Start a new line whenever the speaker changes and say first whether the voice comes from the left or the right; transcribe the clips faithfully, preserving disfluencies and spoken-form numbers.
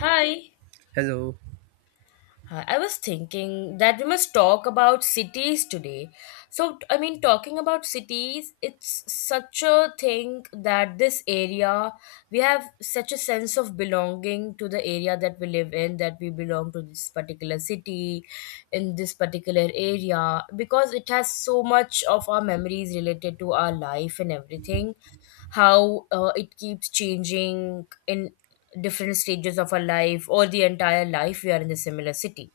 left: Hi.
right: Hello.
left: Hi. I was thinking that we must talk about cities today. So, I mean, talking about cities, it's such a thing that this area, we have such a sense of belonging to the area that we live in, that we belong to this particular city, in this particular area, because it has so much of our memories related to our life and everything, how uh, it keeps changing in different stages of our life, or the entire life we are in the similar city.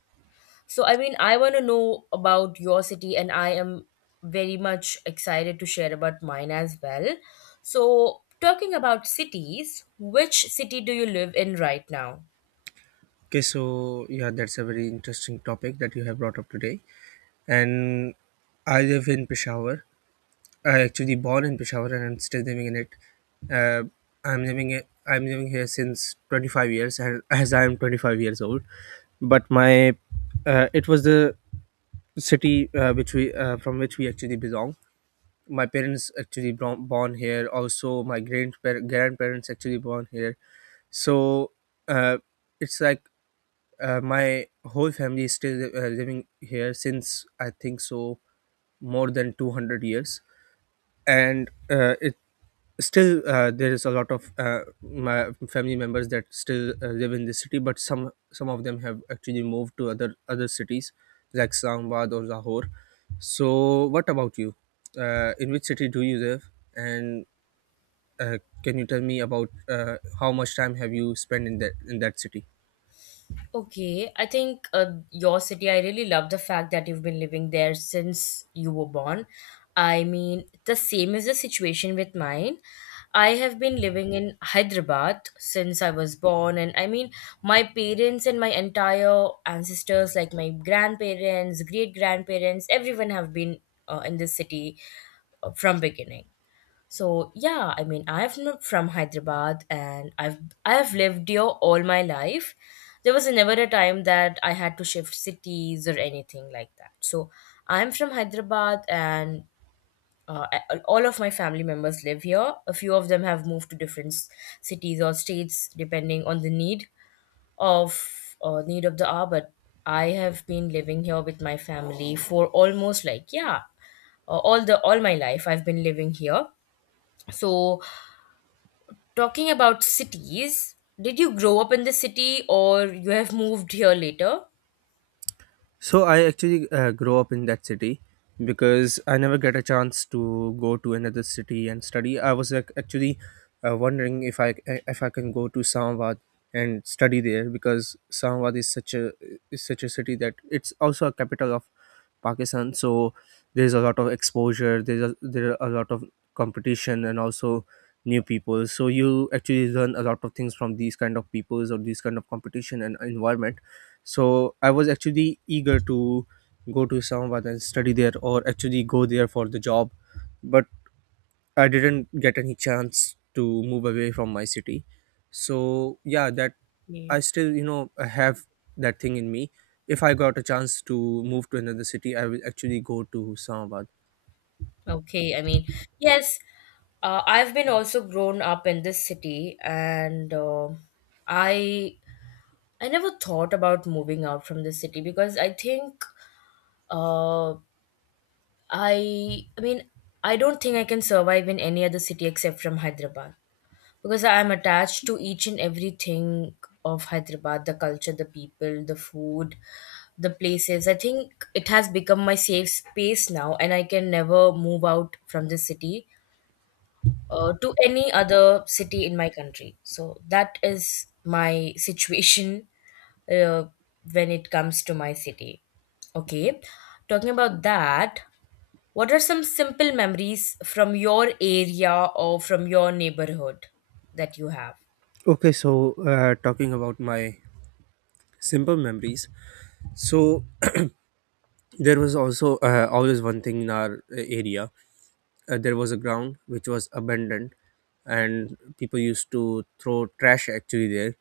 left: So I mean, I want to know about your city, and I am very much excited to share about mine as well. So, talking about cities, which city do you live in right now?
right: Okay, so yeah, that's a very interesting topic that you have brought up today. And I live in Peshawar. I actually born in Peshawar and I'm still living in it. Uh, I'm living it. I'm living here since twenty-five years, and as I am twenty-five years old. But my uh, it was the city uh, which we uh, from which we actually belong. My parents actually bro- born here. Also, my grandpa- grandparents actually born here. So uh, it's like, uh, my whole family is still uh, living here since, I think so, more than two hundred years. And uh, it still uh, there is a lot of uh, my family members that still uh, live in this city, but some some of them have actually moved to other other cities like Islamabad or Lahore. So what about you? Uh, in which city do you live, and uh, can you tell me about uh, how much time have you spent in that in that city?
left: Okay, I think uh, your city, I really love the fact that you've been living there since you were born. I mean, the same is the situation with mine. I have been living in Hyderabad since I was born, and I mean, my parents and my entire ancestors, like my grandparents, great grandparents, everyone have been uh, in this city uh, from beginning. So yeah, I mean, I have not from Hyderabad, and I've I've lived here all my life. There was never a time that I had to shift cities or anything like that. So I'm from Hyderabad, and uh, a- all of my family members live here. A few of them have moved to different s- cities or states, depending on the need of uh, need of the hour. But I have been living here with my family for almost like yeah, uh, all the all my life. I've been living here. So, talking about cities, did you grow up in the city, or you have moved here later?
right: So I actually uh, grow up in that city, because I never get a chance to go to another city and study. I was like, actually, uh, wondering if I if I can go to Islamabad and study there, because Islamabad is such a is such a city that it's also a capital of Pakistan. So there's a lot of exposure. There's a, there are a lot of competition and also new people. So you actually learn a lot of things from these kind of peoples or these kind of competition and environment. So I was actually eager to go to Islamabad and study there, or actually go there for the job, but I didn't get any chance to move away from my city. So yeah, that I
left: Yeah.
right: still you know have that thing in me: if I got a chance to move to another city, I will actually go to Islamabad.
left: Okay, I mean, yes, uh, I've been also grown up in this city, and uh, I I never thought about moving out from the city because I think uh, I I mean I don't think I can survive in any other city except from Hyderabad, because I am attached to each and everything of Hyderabad, the culture, the people, the food, the places. I think it has become my safe space now, and I can never move out from this city uh, to any other city in my country. So that is my situation uh, when it comes to my city. Okay, talking about that, what are some simple memories from your area or from your neighborhood that you have?
right: Okay, so, uh, talking about my simple memories, so there was also, uh, always one thing in our uh, area. Uh, there was a ground which was abandoned, and people used to throw trash actually there.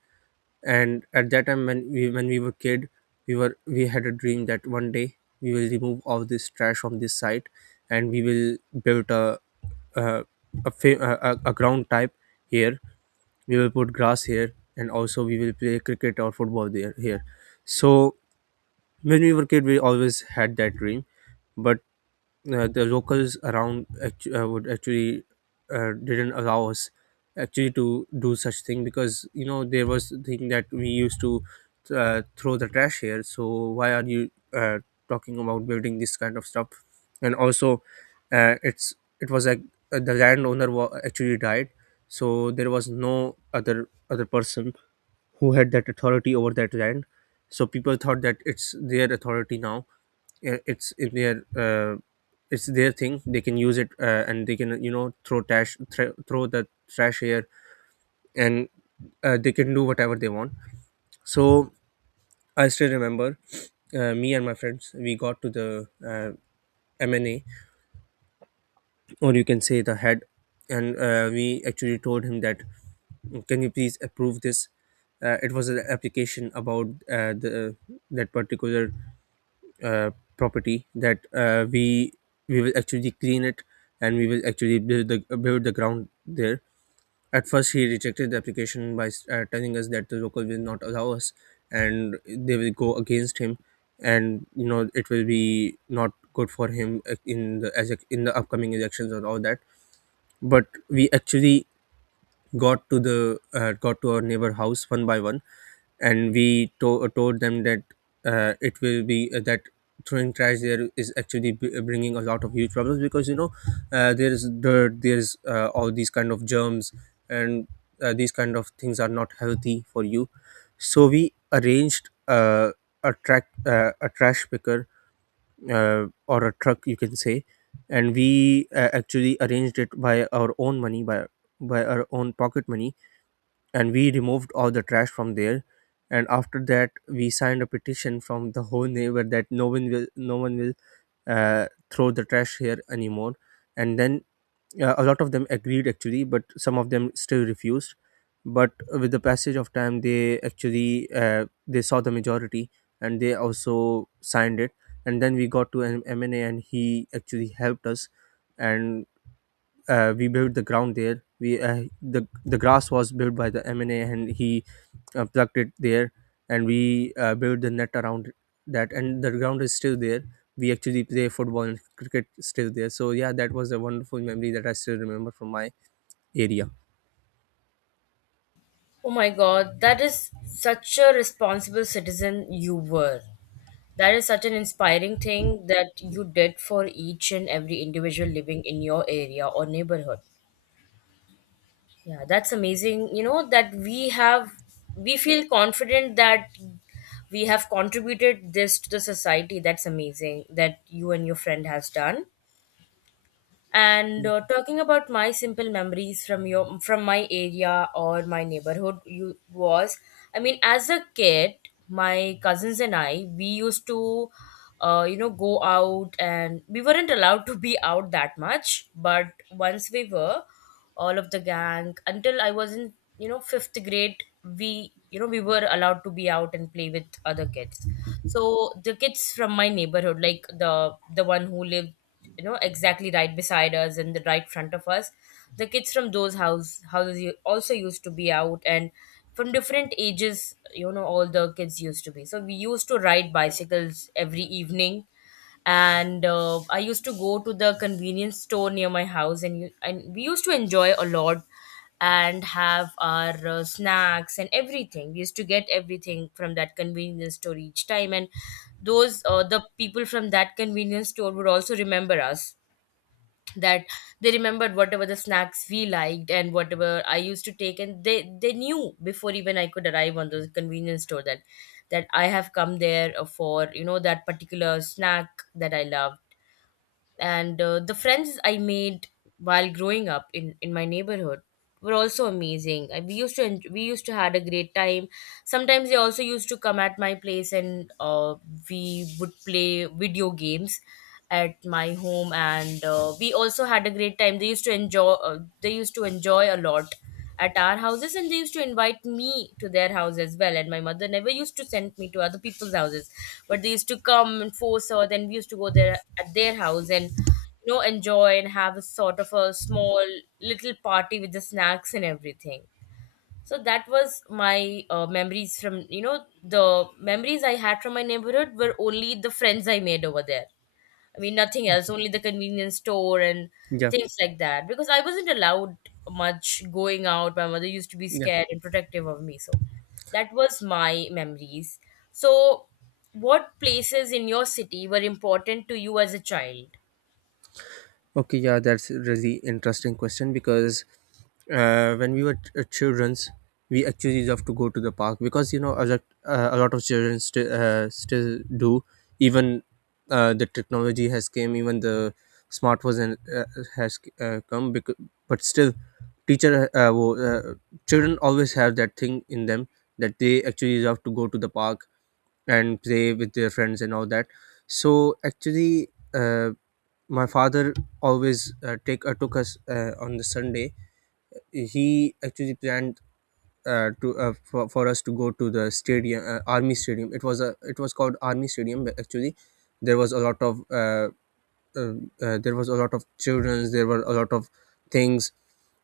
right: And at that time, when we when we were kid, we were we had a dream that one day we will remove all this trash from this site, and we will build a uh, a, fa- a a a ground type here. We will put grass here, and also we will play cricket or football there here. So when we were kid, we always had that dream, but uh, the locals around, actu- uh, would actually uh, didn't allow us actually to do such thing, because you know there was a thing that we used to uh, throw the trash here, so why are you uh, talking about building this kind of stuff? And also uh, it's it was like, uh, the landowner wa- actually died, so there was no other other person who had that authority over that land. So people thought that it's their authority now, yeah, it's if they are uh, it's their thing, they can use it, uh, and they can you know throw trash thr throw the trash here, and uh, they can do whatever they want. So I still remember, uh, me and my friends, we got to the uh, M N A, or you can say the head, and uh, we actually told him that, can you please approve this? Uh, it was an application about uh, the that particular uh, property that, uh, we we will actually clean it, and we will actually build the build the ground there. At first, he rejected the application by uh, telling us that the local will not allow us, and they will go against him, and you know it will be not good for him uh, in the as in the upcoming elections or all that. But we actually got to the uh, got to our neighbor house one by one, and we to- uh, told them that uh, it will be uh, that throwing trash there is actually b- uh, bringing a lot of huge problems, because you know uh, there's dirt, there's uh, all these kind of germs, and uh, these kind of things are not healthy for you. So we arranged, uh, a track uh, a trash picker, uh, or a truck, you can say, and we, uh, actually arranged it by our own money, by by our own pocket money, and we removed all the trash from there. And after that, we signed a petition from the whole neighbor, that no one will no one will uh, throw the trash here anymore. And then, uh, a lot of them agreed actually, but some of them still refused. But with the passage of time, they actually uh, they saw the majority, and they also signed it. And then we got to an M N A, and he actually helped us, and uh, we built the ground there. We uh, the the grass was built by the M N A, and he uh, plugged it there, and we uh, built the net around that, and the ground is still there. We actually play football and cricket still there. So yeah, that was a wonderful memory that I still remember from my area.
left: Oh my God, that is such a responsible citizen you were. That is such an inspiring thing that you did for each and every individual living in your area or neighborhood. Yeah, that's amazing. You know, that we have, we feel confident that we have contributed this to the society. That's amazing that you and your friend has done. And uh, talking about my simple memories from your from my area or my neighborhood, you was I mean, as a kid, my cousins and I, we used to, uh, you know, go out, and we weren't allowed to be out that much. But once we were, all of the gang until I was in you know fifth grade, we you know we were allowed to be out and play with other kids. So the kids from my neighborhood, like the the one who lived you know exactly right beside us and the right front of us, the kids from those house houses u- also used to be out, and from different ages, you know all the kids used to be. So we used to ride bicycles every evening, and uh, I used to go to the convenience store near my house, and, you, and we used to enjoy a lot and have our uh, snacks and everything. We used to get everything from that convenience store each time, and those uh, the people from that convenience store would also remember us, that they remembered whatever the snacks we liked and whatever I used to take, and they they knew before even I could arrive on the convenience store that that I have come there uh, for you know that particular snack that I love. And uh, the friends I made while growing up in in my neighborhood were also amazing. I, we used to en- we used to had a great time. Sometimes they also used to come at my place, and uh, we would play video games at my home, and uh, we also had a great time. They used to enjoy uh, they used to enjoy a lot at our houses, and they used to invite me to their house as well, and my mother never used to send me to other people's houses, but they used to come and force her. Then we used to go there at their house and you know enjoy and have a sort of a small little party with the snacks and everything. So that was my uh, memories from, you know the memories I had from my neighborhood were only the friends I made over there. I mean, nothing else, only the convenience store and
right: Yeah,
left: things like that. Because I wasn't allowed much going out, my mother used to be
right: yeah.
left: scared and protective of me. So that was my memories. So, what places in your city were important to you as a child?
right: Okay, yeah, that's a really interesting question, because uh, when we were ch- uh, childrens, we actually love to go to the park, because you know a lot, uh, a lot of children still uh, still do. Even uh, the technology has came, even the smartphones, and uh, has uh, come. Because, but still, teacher uh, wo- uh, children always have that thing in them, that they actually love to go to the park and play with their friends and all that. So actually. Uh, my father always uh, take uh, took us, uh, on the Sunday, he actually planned, uh, to uh, for, for us to go to the stadium. Uh, army stadium, it was a it was called Army Stadium. But actually there was a lot of uh, uh, uh, there was a lot of childrens. There were a lot of things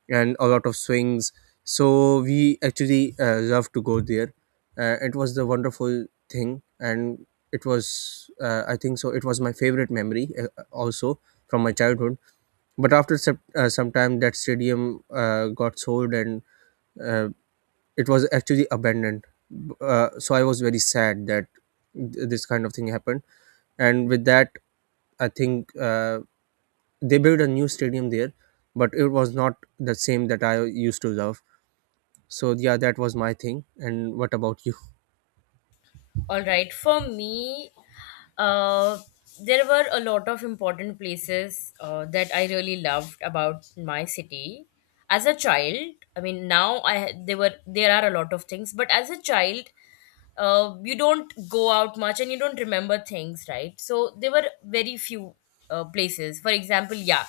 right: and a lot of swings. So we actually uh, love to go there. Uh, it was the wonderful thing, and it was uh, I think so it was my favorite memory, uh, also from my childhood. But after sep- uh, some time, that stadium uh, got sold, and uh, it was actually abandoned. B- Uh, so I was very sad that th- this kind of thing happened. And with that, I think, uh, they built a new stadium there, but it was not the same that I used to love. So yeah, that was my thing. And what about you?
left: All right, for me, uh, there were a lot of important places uh, that I really loved about my city. As a child, I mean, now I there were there are a lot of things, but as a child, uh, you don't go out much and you don't remember things, right? So there were very few uh, places. For example, yeah,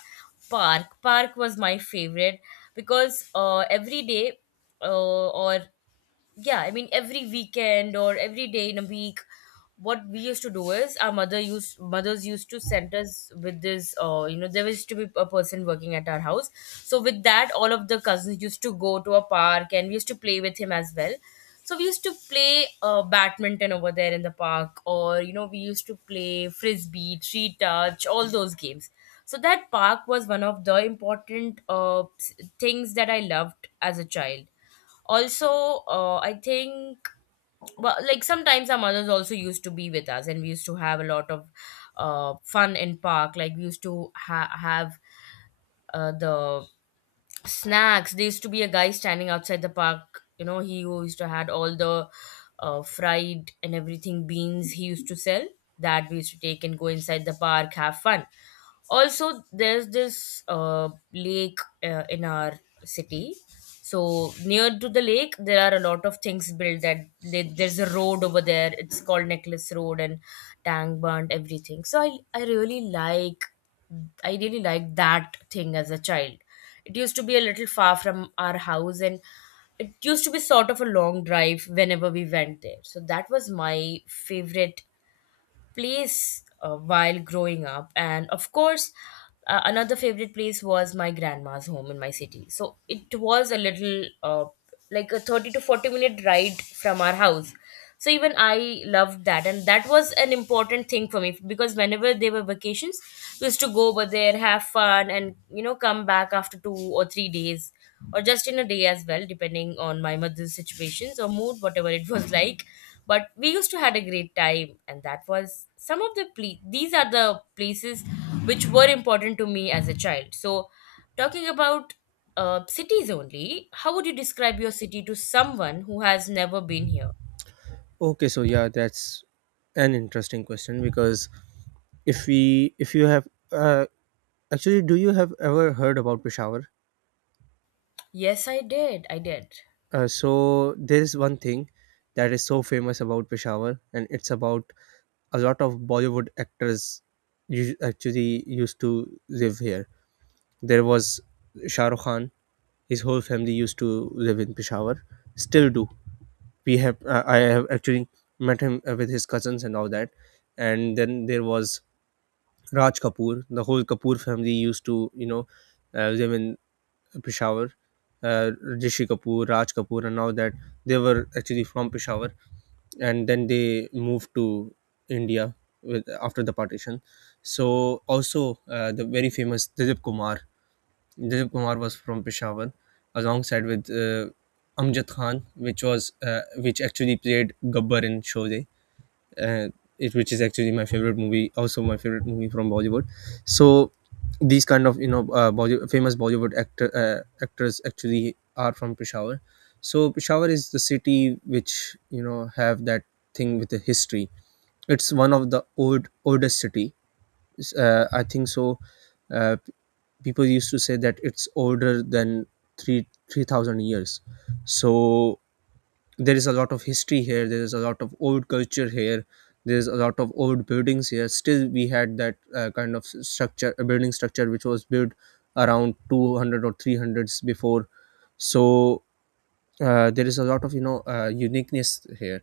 left: park. Park was my favorite because uh, every day uh, or yeah, I mean, every weekend or every day in a week, what we used to do is our mother used mothers used to send us with this, uh, you know there used to be a person working at our house. So with that, all of the cousins used to go to a park, and we used to play with him as well. So we used to play uh, badminton over there in the park, or you know we used to play frisbee, tree touch, all those games. So that park was one of the important uh, s- things that I loved as a child. Also, uh, I think, well, like sometimes our mothers also used to be with us, and we used to have a lot of uh, fun in park. Like we used to ha- have uh, the snacks. There used to be a guy standing outside the park, you know he who used to had all the uh, fried and everything beans he used to sell, that we used to take and go inside the park, have fun. Also, there's this uh, lake uh, in our city. So near to the lake, there are a lot of things built. That they, there's a road over there. It's called Necklace Road and Tang Burnt, everything. So I I really like I really like that thing as a child. It used to be a little far from our house, and it used to be sort of a long drive whenever we went there. So that was my favorite place uh, while growing up. And of course, uh, another favorite place was my grandma's home in my city. So it was a little uh, like a thirty to forty minute ride from our house. So even I loved that, and that was an important thing for me because whenever there were vacations, we used to go over there, have fun, and you know come back after two or three days, or just in a day as well, depending on my mother's situations or mood, whatever it was like. But we used to had a great time, and that was some of the ple- these are the places which were important to me as a child. So, talking about uh, cities only, how would you describe your city to someone who has never been here?
right: Okay, so yeah, that's an interesting question, because if we if you have uh, actually do you have ever heard about Peshawar?
left: Yes, I did, I did.
right: Uh, so there is one thing that is so famous about Peshawar, and it's about a lot of Bollywood actors us- actually used to live here. There was Shah Rukh Khan; his whole family used to live in Peshawar, still do. We have uh, I have actually met him, uh, with his cousins and all that. And then there was Raj Kapoor. The whole Kapoor family used to, you know uh, live in Peshawar. Uh, Rishi Kapoor, Raj Kapoor, and all that, they were actually from Peshawar, and then they moved to India with after the partition. So also, uh, the very famous Dilip Kumar. Dilip Kumar was from Peshawar, alongside with, uh, Amjad Khan, which was uh, which actually played Gabbar in Sholay, and it which is actually my favorite movie, also my favorite movie from Bollywood. So these kind of, you know uh, Bolly- famous Bollywood actor uh, actors actually are from Peshawar. So Peshawar is the city which, you know have that thing with the history. It's one of the old oldest city. It's, uh, I think so, uh, people used to say that it's older than three three thousand years. So there is a lot of history here, there is a lot of old culture here, there's a lot of old buildings here. Still we had that, uh, kind of structure a building structure which was built around two hundred or three hundreds before. So, uh, there is a lot of, you know uh, uniqueness here.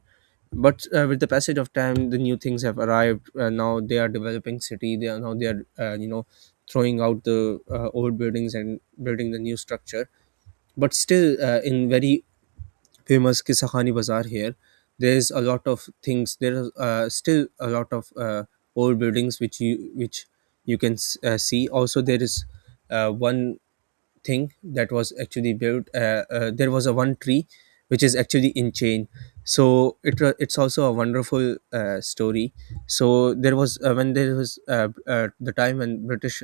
right: But uh, with the passage of time, the new things have arrived. Uh, now they are developing city. They are now they are uh, you know throwing out the uh, old buildings and building the new structure. But still, uh, in very famous Kissa Bazaar here, there is a lot of things. There are, uh, still a lot of uh, old buildings which you which you can s- uh, see. Also, there is uh, one thing that was actually built. Uh, uh, there was a one tree which is actually in chain. So it wa- it's also a wonderful uh, story. So there was uh, when there was uh, uh, the time when British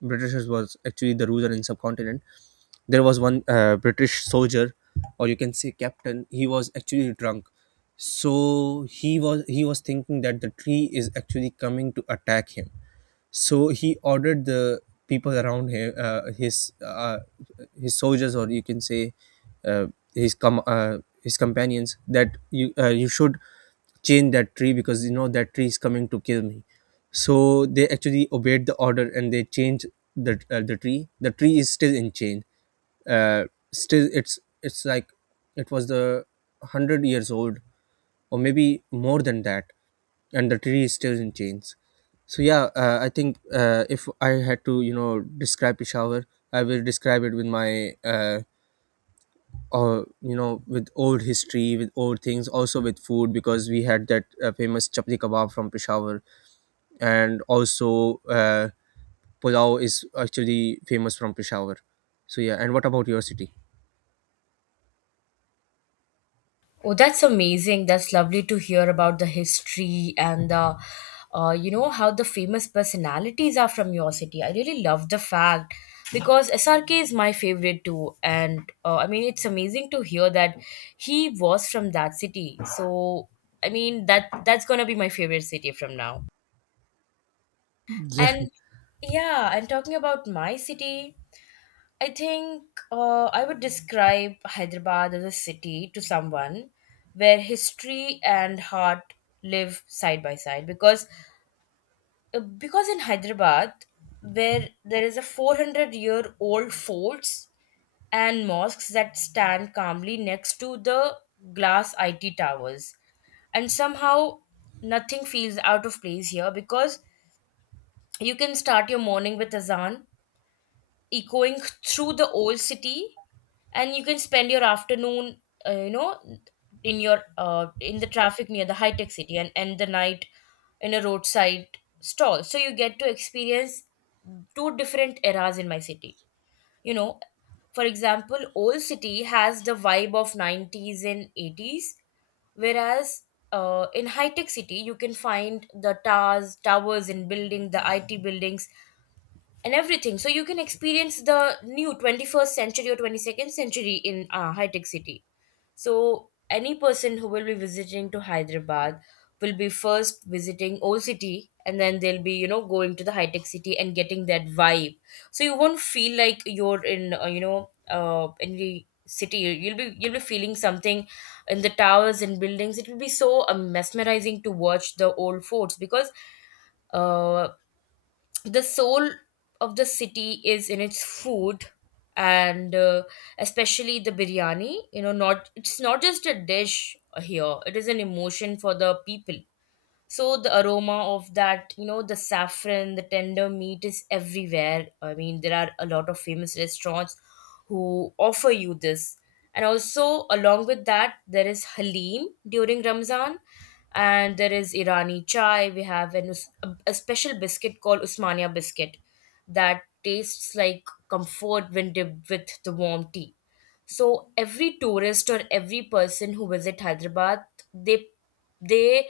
right: Britishers was actually the ruler in subcontinent. There was one uh, British soldier, or you can say captain. He was actually drunk, so he was he was thinking that the tree is actually coming to attack him. So he ordered the people around him, uh, his uh, his soldiers, or you can say uh, his com- uh, his companions, that you uh, you should chain that tree because you know that tree is coming to kill me. So they actually obeyed the order and they changed the uh, the tree The tree is still in chain. uh, Still it's it's like it was the one hundred years old, or maybe more than that, and the tree is still in chains. So yeah, uh, I think uh, if I had to you know describe Peshawar, I will describe it with my uh, or you know with old history, with old things, also with food, because we had that uh, famous chapli kebab from Peshawar, and also uh, pulao is actually famous from Peshawar. So yeah, and what about your city?
left: Oh, that's amazing. That's lovely to hear about the history and the, uh, you know, how the famous personalities are from your city. I really love the fact because S R K is my favorite too. And uh, I mean, it's amazing to hear that he was from that city. So, I mean, that that's gonna be my favorite city from now. And yeah, and talking about my city. I think uh, I would describe Hyderabad as a city to someone where history and heart live side by side because uh, because in Hyderabad where there is a four hundred year old forts and mosques that stand calmly next to the glass I T towers, and somehow nothing feels out of place here because you can start your morning with azan echoing through the old city, and you can spend your afternoon uh, you know in your uh, in the traffic near the high tech city, and end the night in a roadside stall. So you get to experience two different eras in my city. You know, for example, old city has the vibe of nineties and eighties, whereas uh, in high tech city you can find the towers towers and building the it buildings and everything. So you can experience the new twenty-first century or twenty-second century in uh, high tech city. So any person who will be visiting to Hyderabad will be first visiting old city, and then they'll be, you know, going to the high tech city and getting that vibe. So you won't feel like you're in uh, you know uh, any city. You'll be you'll be feeling something in the towers and buildings. It will be so uh, mesmerizing to watch the old forts because uh, the soul of the city is in its food. And uh, Especially the biryani, you know, not it's not just a dish here, it is an emotion for the people. So the aroma of that, you know, the saffron, the tender meat is everywhere. I mean, there are a lot of famous restaurants who offer you this. And also along with that, there is halim during ramzan, and there is irani chai. We have an, us- a, a special biscuit called usmania biscuit that tastes like comfort when dipped with the warm tea. So every tourist or every person who visit hyderabad, they they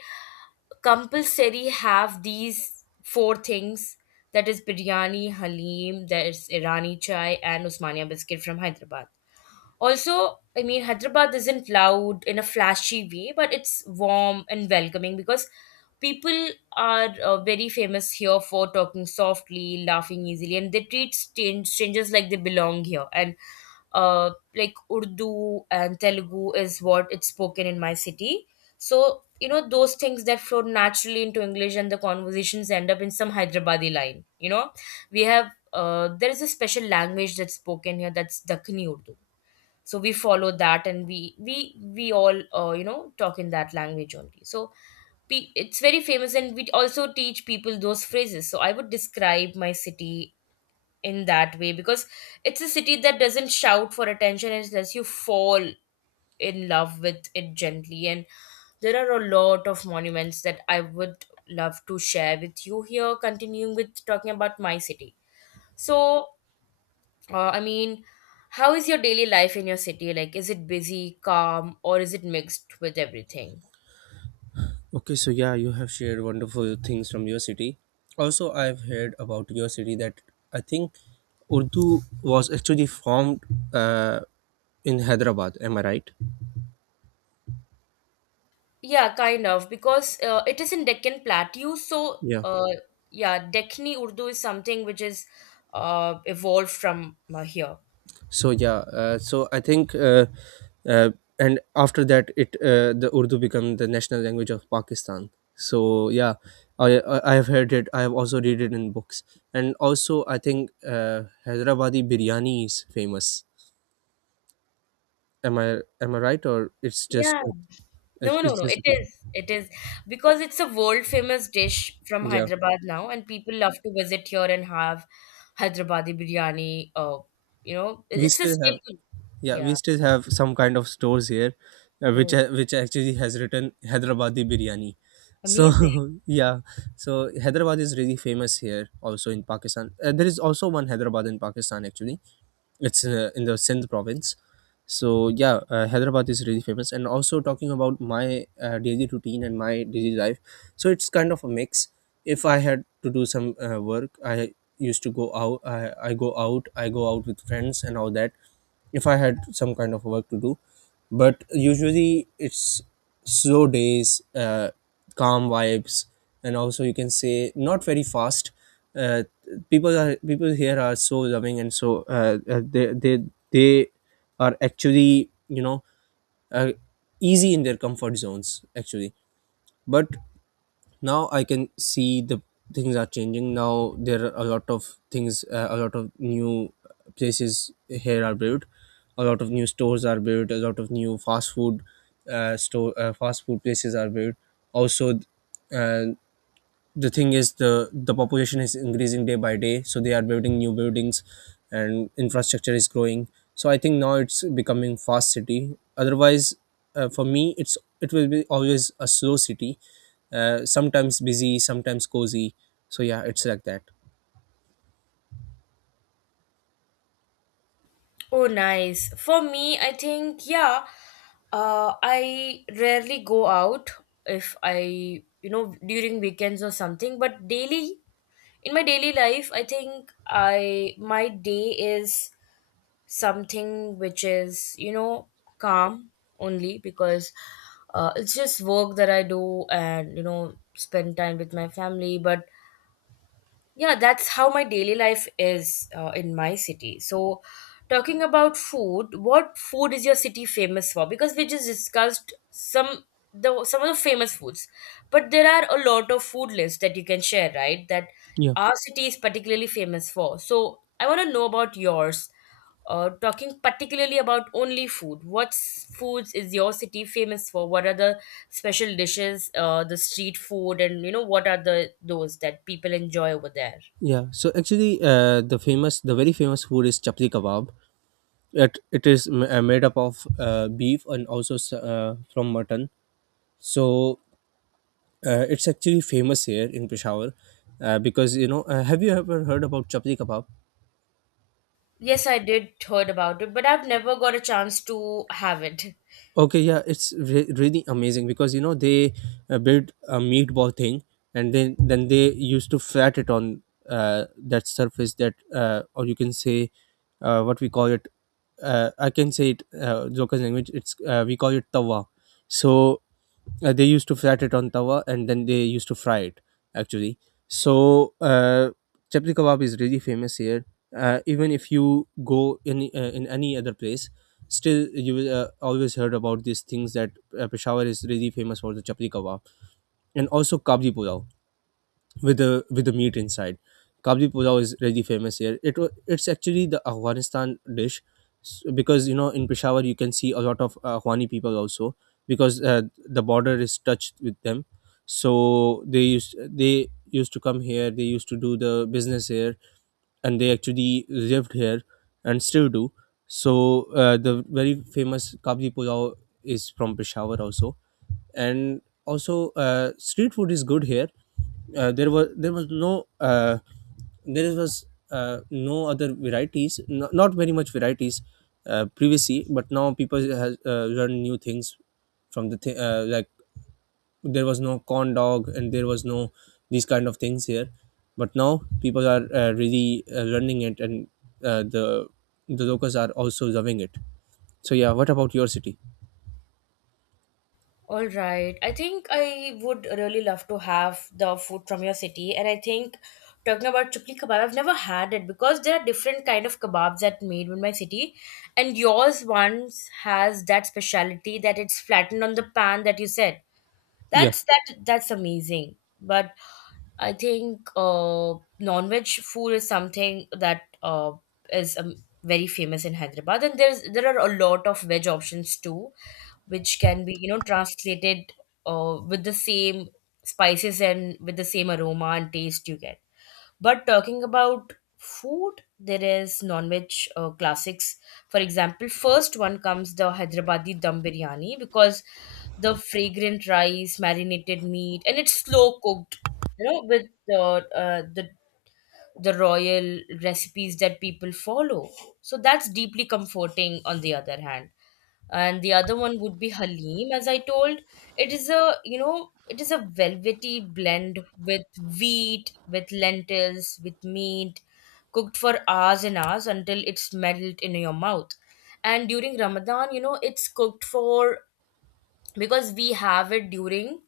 left: compulsory have these four things, that is biryani, halim, there's Irani chai, and Usmania biscuit from Hyderabad. Also, I mean, Hyderabad isn't loud in a flashy way, but it's warm and welcoming because people are uh, very famous here for talking softly, laughing easily, and they treat stan- strangers like they belong here. And uh, like Urdu and Telugu is what it's spoken in my city. So, you know, those things that flow naturally into English, and the conversations end up in some Hyderabadi line. You know, we have, uh, there is a special language that's spoken here, that's Dakini Urdu. So we follow that, and we we we all, uh, you know, talk in that language only. So pe- it's very famous, and we also teach people those phrases. So I would describe my city in that way, because it's a city that doesn't shout for attention, and it lets you fall in love with it gently. And there are a lot of monuments that I would love to share with you here, continuing with talking about my city. So uh, I mean, how is your daily life in your city? Like, is it busy, calm, or is it mixed with everything?
right: Okay, so yeah, you have shared wonderful things from your city. Also, I've heard about your city that I think Urdu was actually formed uh, in Hyderabad. Am I right?
left: Yeah, kind of, because uh, it is in Deccan Plateau. So,
right: Yeah.
left: uh, yeah, Dekhni Urdu is something which is uh, evolved from uh, here.
right: So yeah. Uh, so I think, uh, uh, and after that, it uh, the Urdu became the national language of Pakistan. So yeah, I I I have heard it. I have also read it in books, and also I think uh, Hyderabadi biryani is famous. Am I am I right, or it's just—
left: Yeah.
right: It's,
left: No, no,
right: it's
left: no.
right: just
left: It
right: a thing.
left: is. It is, because it's a world famous dish from
right: Yeah.
left: Hyderabad now, and people love to visit here and have Hyderabadi biryani. Uh, you know, it-
right: We
left: it's a
right: still have—
left: staple.
right: Yeah.
left: Yeah.
right: We still have some kind of stores here, uh, which
left: Oh,
right: ha- which actually has written Hyderabadi biryani. So
left: amazing.
right: yeah, so Hyderabad is really famous here also in Pakistan. Uh, there is also one Hyderabad in Pakistan actually. It's uh, in the Sindh province. So yeah, uh, Hyderabad is really famous. And also, talking about my uh, daily routine and my daily life, so it's kind of a mix. If I had to do some uh, work, I used to go out I, I go out I go out with friends and all that if I had some kind of work to do. But usually it's slow days, uh, calm vibes, and also you can say not very fast. Uh, People are— people here are so loving and so uh, uh, they they they are actually, you know, uh, easy in their comfort zones actually. But now I can see the things are changing now. There are a lot of things, uh, a lot of new places here are built, a lot of new stores are built, a lot of new fast food uh, store uh, fast food places are built. Also, uh, the thing is, the the population is increasing day by day, so they are building new buildings and infrastructure is growing. So I think now it's becoming fast city. Otherwise, uh, for me it's— it will be always a slow city, uh, sometimes busy, sometimes cozy. So yeah, it's like that.
left: Oh, nice. For me, I think, yeah, uh, I rarely go out if I, you know, during weekends or something, but daily, in my daily life, I think I, my day is something which is, you know, calm only because uh, it's just work that I do, and, you know, spend time with my family, but yeah, that's how my daily life is uh, in my city. So, talking about food, what food is your city famous for? Because we just discussed some the some of the famous foods, but there are a lot of food lists that you can share, right? That
right: Yeah.
left: our city is particularly famous for. So, I want to know about yours. Uh, talking particularly about only food, what s- foods is your city famous for? What are the special dishes, uh, the street food, and, you know, what are the those that people enjoy over there?
right: Yeah, so actually uh, the famous— the very famous food is chapli kebab. it, it is m- uh, made up of uh, beef and also s- uh, from mutton. So Uh, it's actually famous here in Peshawar, uh, because you know. Uh, have you ever heard about chapli kebab?
left: Yes, I did heard about it, but I've never got a chance to have it.
right: Okay, yeah, it's re- really amazing because you know they uh, build a meatball thing, and then then they used to flat it on uh, that surface, that, uh, or you can say uh, what we call it. Uh, I can say it uh, local language. It's, uh, we call it tawa. So uh, they used to flat it on tawa, and then they used to fry it actually. So uh, chapli kebab is really famous here. Uh, even if you go in uh, in any other place, still you will uh, always heard about these things, that uh, Peshawar is really famous for the chapli kebab. And also kabli pulao, with the— with the meat inside. Kabli pulao is really famous here. It wa- it's actually the Afghanistan dish, s- because you know in Peshawar you can see a lot of Afghani people also, because uh, the border is touched with them. So they used they used to come here. They used to do the business here, and they actually lived here, and still do. So uh, the very famous kabli pulao is from Peshawar also. And also uh, street food is good here. Uh, there was there was no uh, there was uh, No other varieties, no, not very much varieties uh, previously, but now people has uh, run new things from the th- uh, like there was no corn dog and there was no these kind of things here. But now people are uh, really uh, running it, and uh, the the locals are also loving it. So yeah, what about your city?
left: All right. I think I would really love to have the food from your city, and I think talking about chukli kebab, I've never had it because there are different kind of kebabs that made in my city, and yours once has that specialty that it's flattened on the pan that you said.
right: Yeah.
left: That's that that's amazing. But I think uh, non-veg food is something that uh, is um, very famous in Hyderabad, and there's there are a lot of veg options too, which can be, you know, translated uh, with the same spices, and with the same aroma and taste you get. But talking about food, there is non-veg uh, classics. For example, first one comes the Hyderabadi dum biryani, because the fragrant rice, marinated meat, and it's slow cooked. You know, with the uh, the the royal recipes that people follow. So that's deeply comforting. On the other hand, and the other one would be Halim. As I told, it is a, you know, it is a velvety blend with wheat, with lentils, with meat, cooked for hours and hours until it's melt in your mouth. And during Ramadan, you know, it's cooked for, because we have it during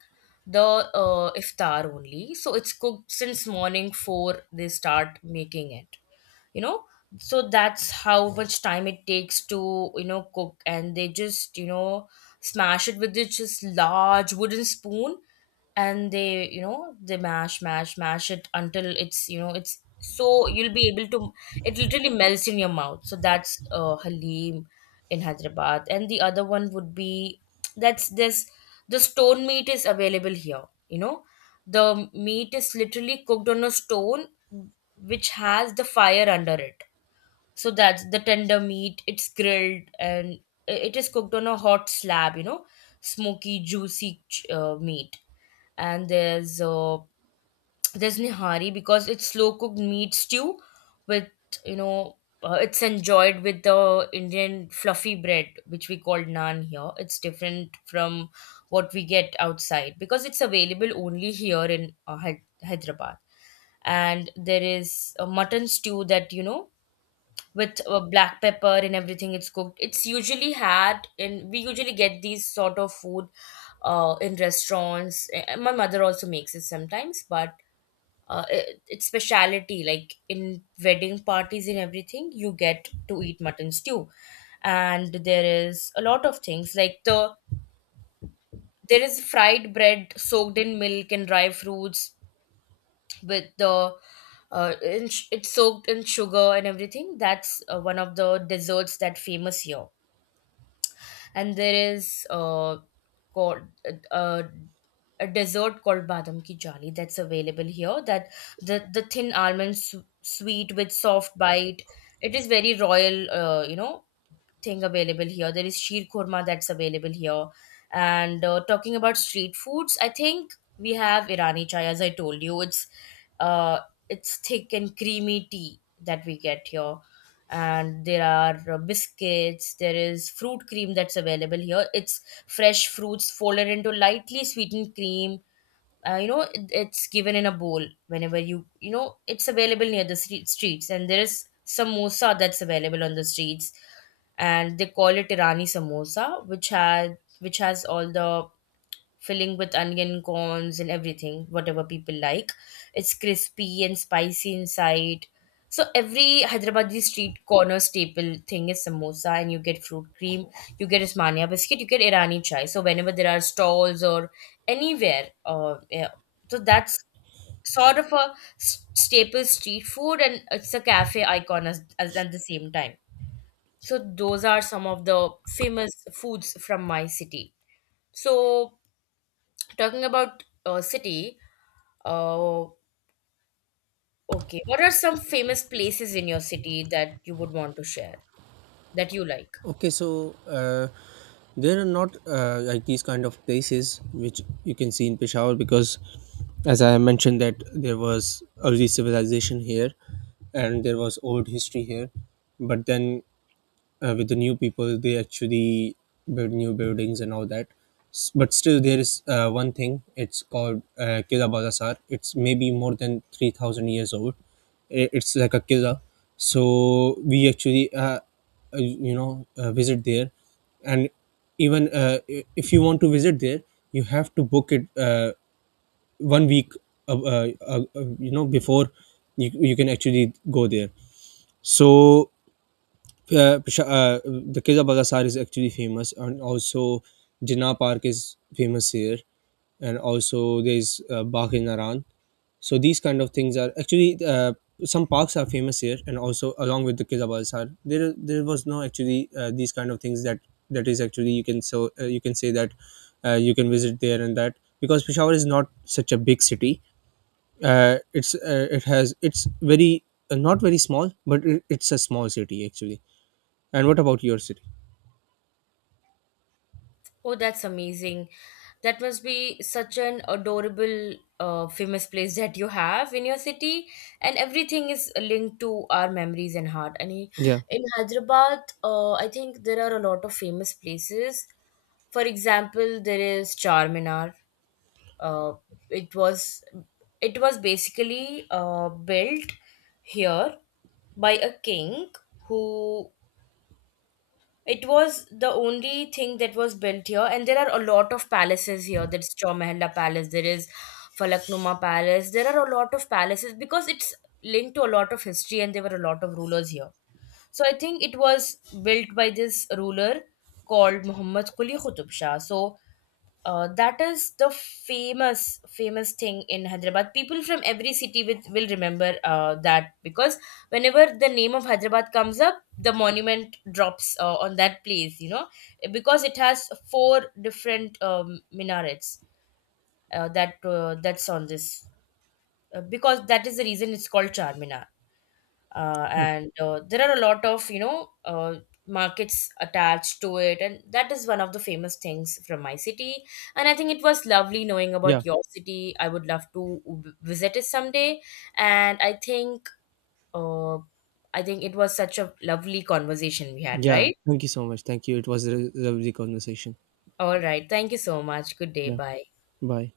left: the uh, iftar only, so it's cooked since morning four. They start making it, you know, so that's how much time it takes to, you know, cook, and they just, you know, smash it with this just large wooden spoon, and they, you know, they mash mash mash it until it's, you know, it's so you'll be able to, it literally melts in your mouth. So that's uh halim in hyderabad. And the other one would be, that's this, the stone meat is available here. You know, the meat is literally cooked on a stone which has the fire under it. So that's the tender meat, it's grilled, and i- it is cooked on a hot slab, you know, smoky juicy ch- uh, meat. And there's uh, there's nihari, because it's slow cooked meat stew with, you know, uh, it's enjoyed with the Indian fluffy bread which we call naan here. It's different from what we get outside, because it's available only here in uh, Hy- Hyderabad. And there is a mutton stew that, you know, with uh, black pepper and everything, it's cooked, it's usually had, and we usually get these sort of food uh, in restaurants. Uh, my mother also makes it sometimes, but uh, it, it's speciality like in wedding parties and everything you get to eat mutton stew. And there is a lot of things like the, there is fried bread soaked in milk and dry fruits with the uh, in, it's soaked in sugar and everything, that's uh, one of the desserts that famous here. And there is uh, called uh, a dessert called badam ki jali that's available here, that the the thin almond su- sweet with soft bite, it is very royal, uh, you know, thing available here. There is sheer korma that's available here. And uh, talking about street foods, I think we have Irani chai. As I told you, it's uh, it's thick and creamy tea that we get here. And there are uh, biscuits. There is fruit cream that's available here. It's fresh fruits folded into lightly sweetened cream, uh, you know, it, it's given in a bowl whenever you, you know, it's available near the street, streets, and there is samosa that's available on the streets, and they call it irani samosa, which had which has all the filling with onion corns and everything, whatever people like. It's crispy and spicy inside. So every Hyderabadi street corner staple thing is samosa, and you get fruit cream, you get Ismania biscuit, you get Irani chai. So whenever there are stalls or anywhere, uh, yeah, so that's sort of a s- staple street food, and it's a cafe icon as, as at the same time. So those are some of the famous foods from my city. So talking about uh, city uh, okay, what are some famous places in your city that you would want to share, that you like?
right: Okay, so uh, there are not uh, like these kind of places which you can see in Peshawar because, as I mentioned, that there was early civilization here and there was old history here, but then uh, with the new people they actually build new buildings and all that. S- but still there is uh, one thing, it's called uh, Kila Balasar. It's maybe more than three thousand years old. I- it's like a killa. So we actually uh, uh, you know uh, visit there. And even uh, i- if you want to visit there, you have to book it uh, one week uh, uh, uh, uh, you know before you, you can actually go there. So uh, Pish- uh, the Qila Bagasar is actually famous. And also Jinnah Park is famous here, and also there's uh, Bagh e Naran. So these kind of things are actually uh, some parks are famous here. And also, along with the Qila Bagasar, there— there was no actually uh, these kind of things that— that is actually, you can— so uh, you can say that uh, you can visit there, and that, because Peshawar is not such a big city. Uh, it's— uh, it has— it's very uh, not very small, but it, it's a small city actually. And what about your city?
left: Oh, that's amazing. That must be such an adorable uh, famous place that you have in your city, and everything is linked to our memories and heart, and i-
right: Yeah.
left: in hyderabad, uh, I think there are a lot of famous places. For example, there is charminar. uh, it was it was basically uh, built here by a king who, it was the only thing that was built here, and there are a lot of palaces here. There's Chowmehalla palace, there is Falaknuma palace, there are a lot of palaces, because it's linked to a lot of history, and there were a lot of rulers here. So I think it was built by this ruler called Muhammad Quli Qutub Shah. So uh, that is the famous famous thing in Hyderabad. People from every city with, will remember uh, that, because whenever the name of Hyderabad comes up, the monument drops uh, on that place. You know, because it has four different um, minarets uh, that uh, that's on this. Uh, because that is the reason it's called Charminar, uh,
right: Oh,
left: and uh, there are a lot of, you know, uh, markets attached to it, and that is one of the famous things from my city. And I think it was lovely knowing
right: yeah.
left: about your city. I would love to v- visit it someday. And I think, uh, I think it was such a lovely conversation we had,
right: Yeah.
left: right?
right: Thank you so much. Thank you. It was a lovely conversation.
left: All right, thank you so much, good day,
right: Yeah.
left: bye.
right: Bye.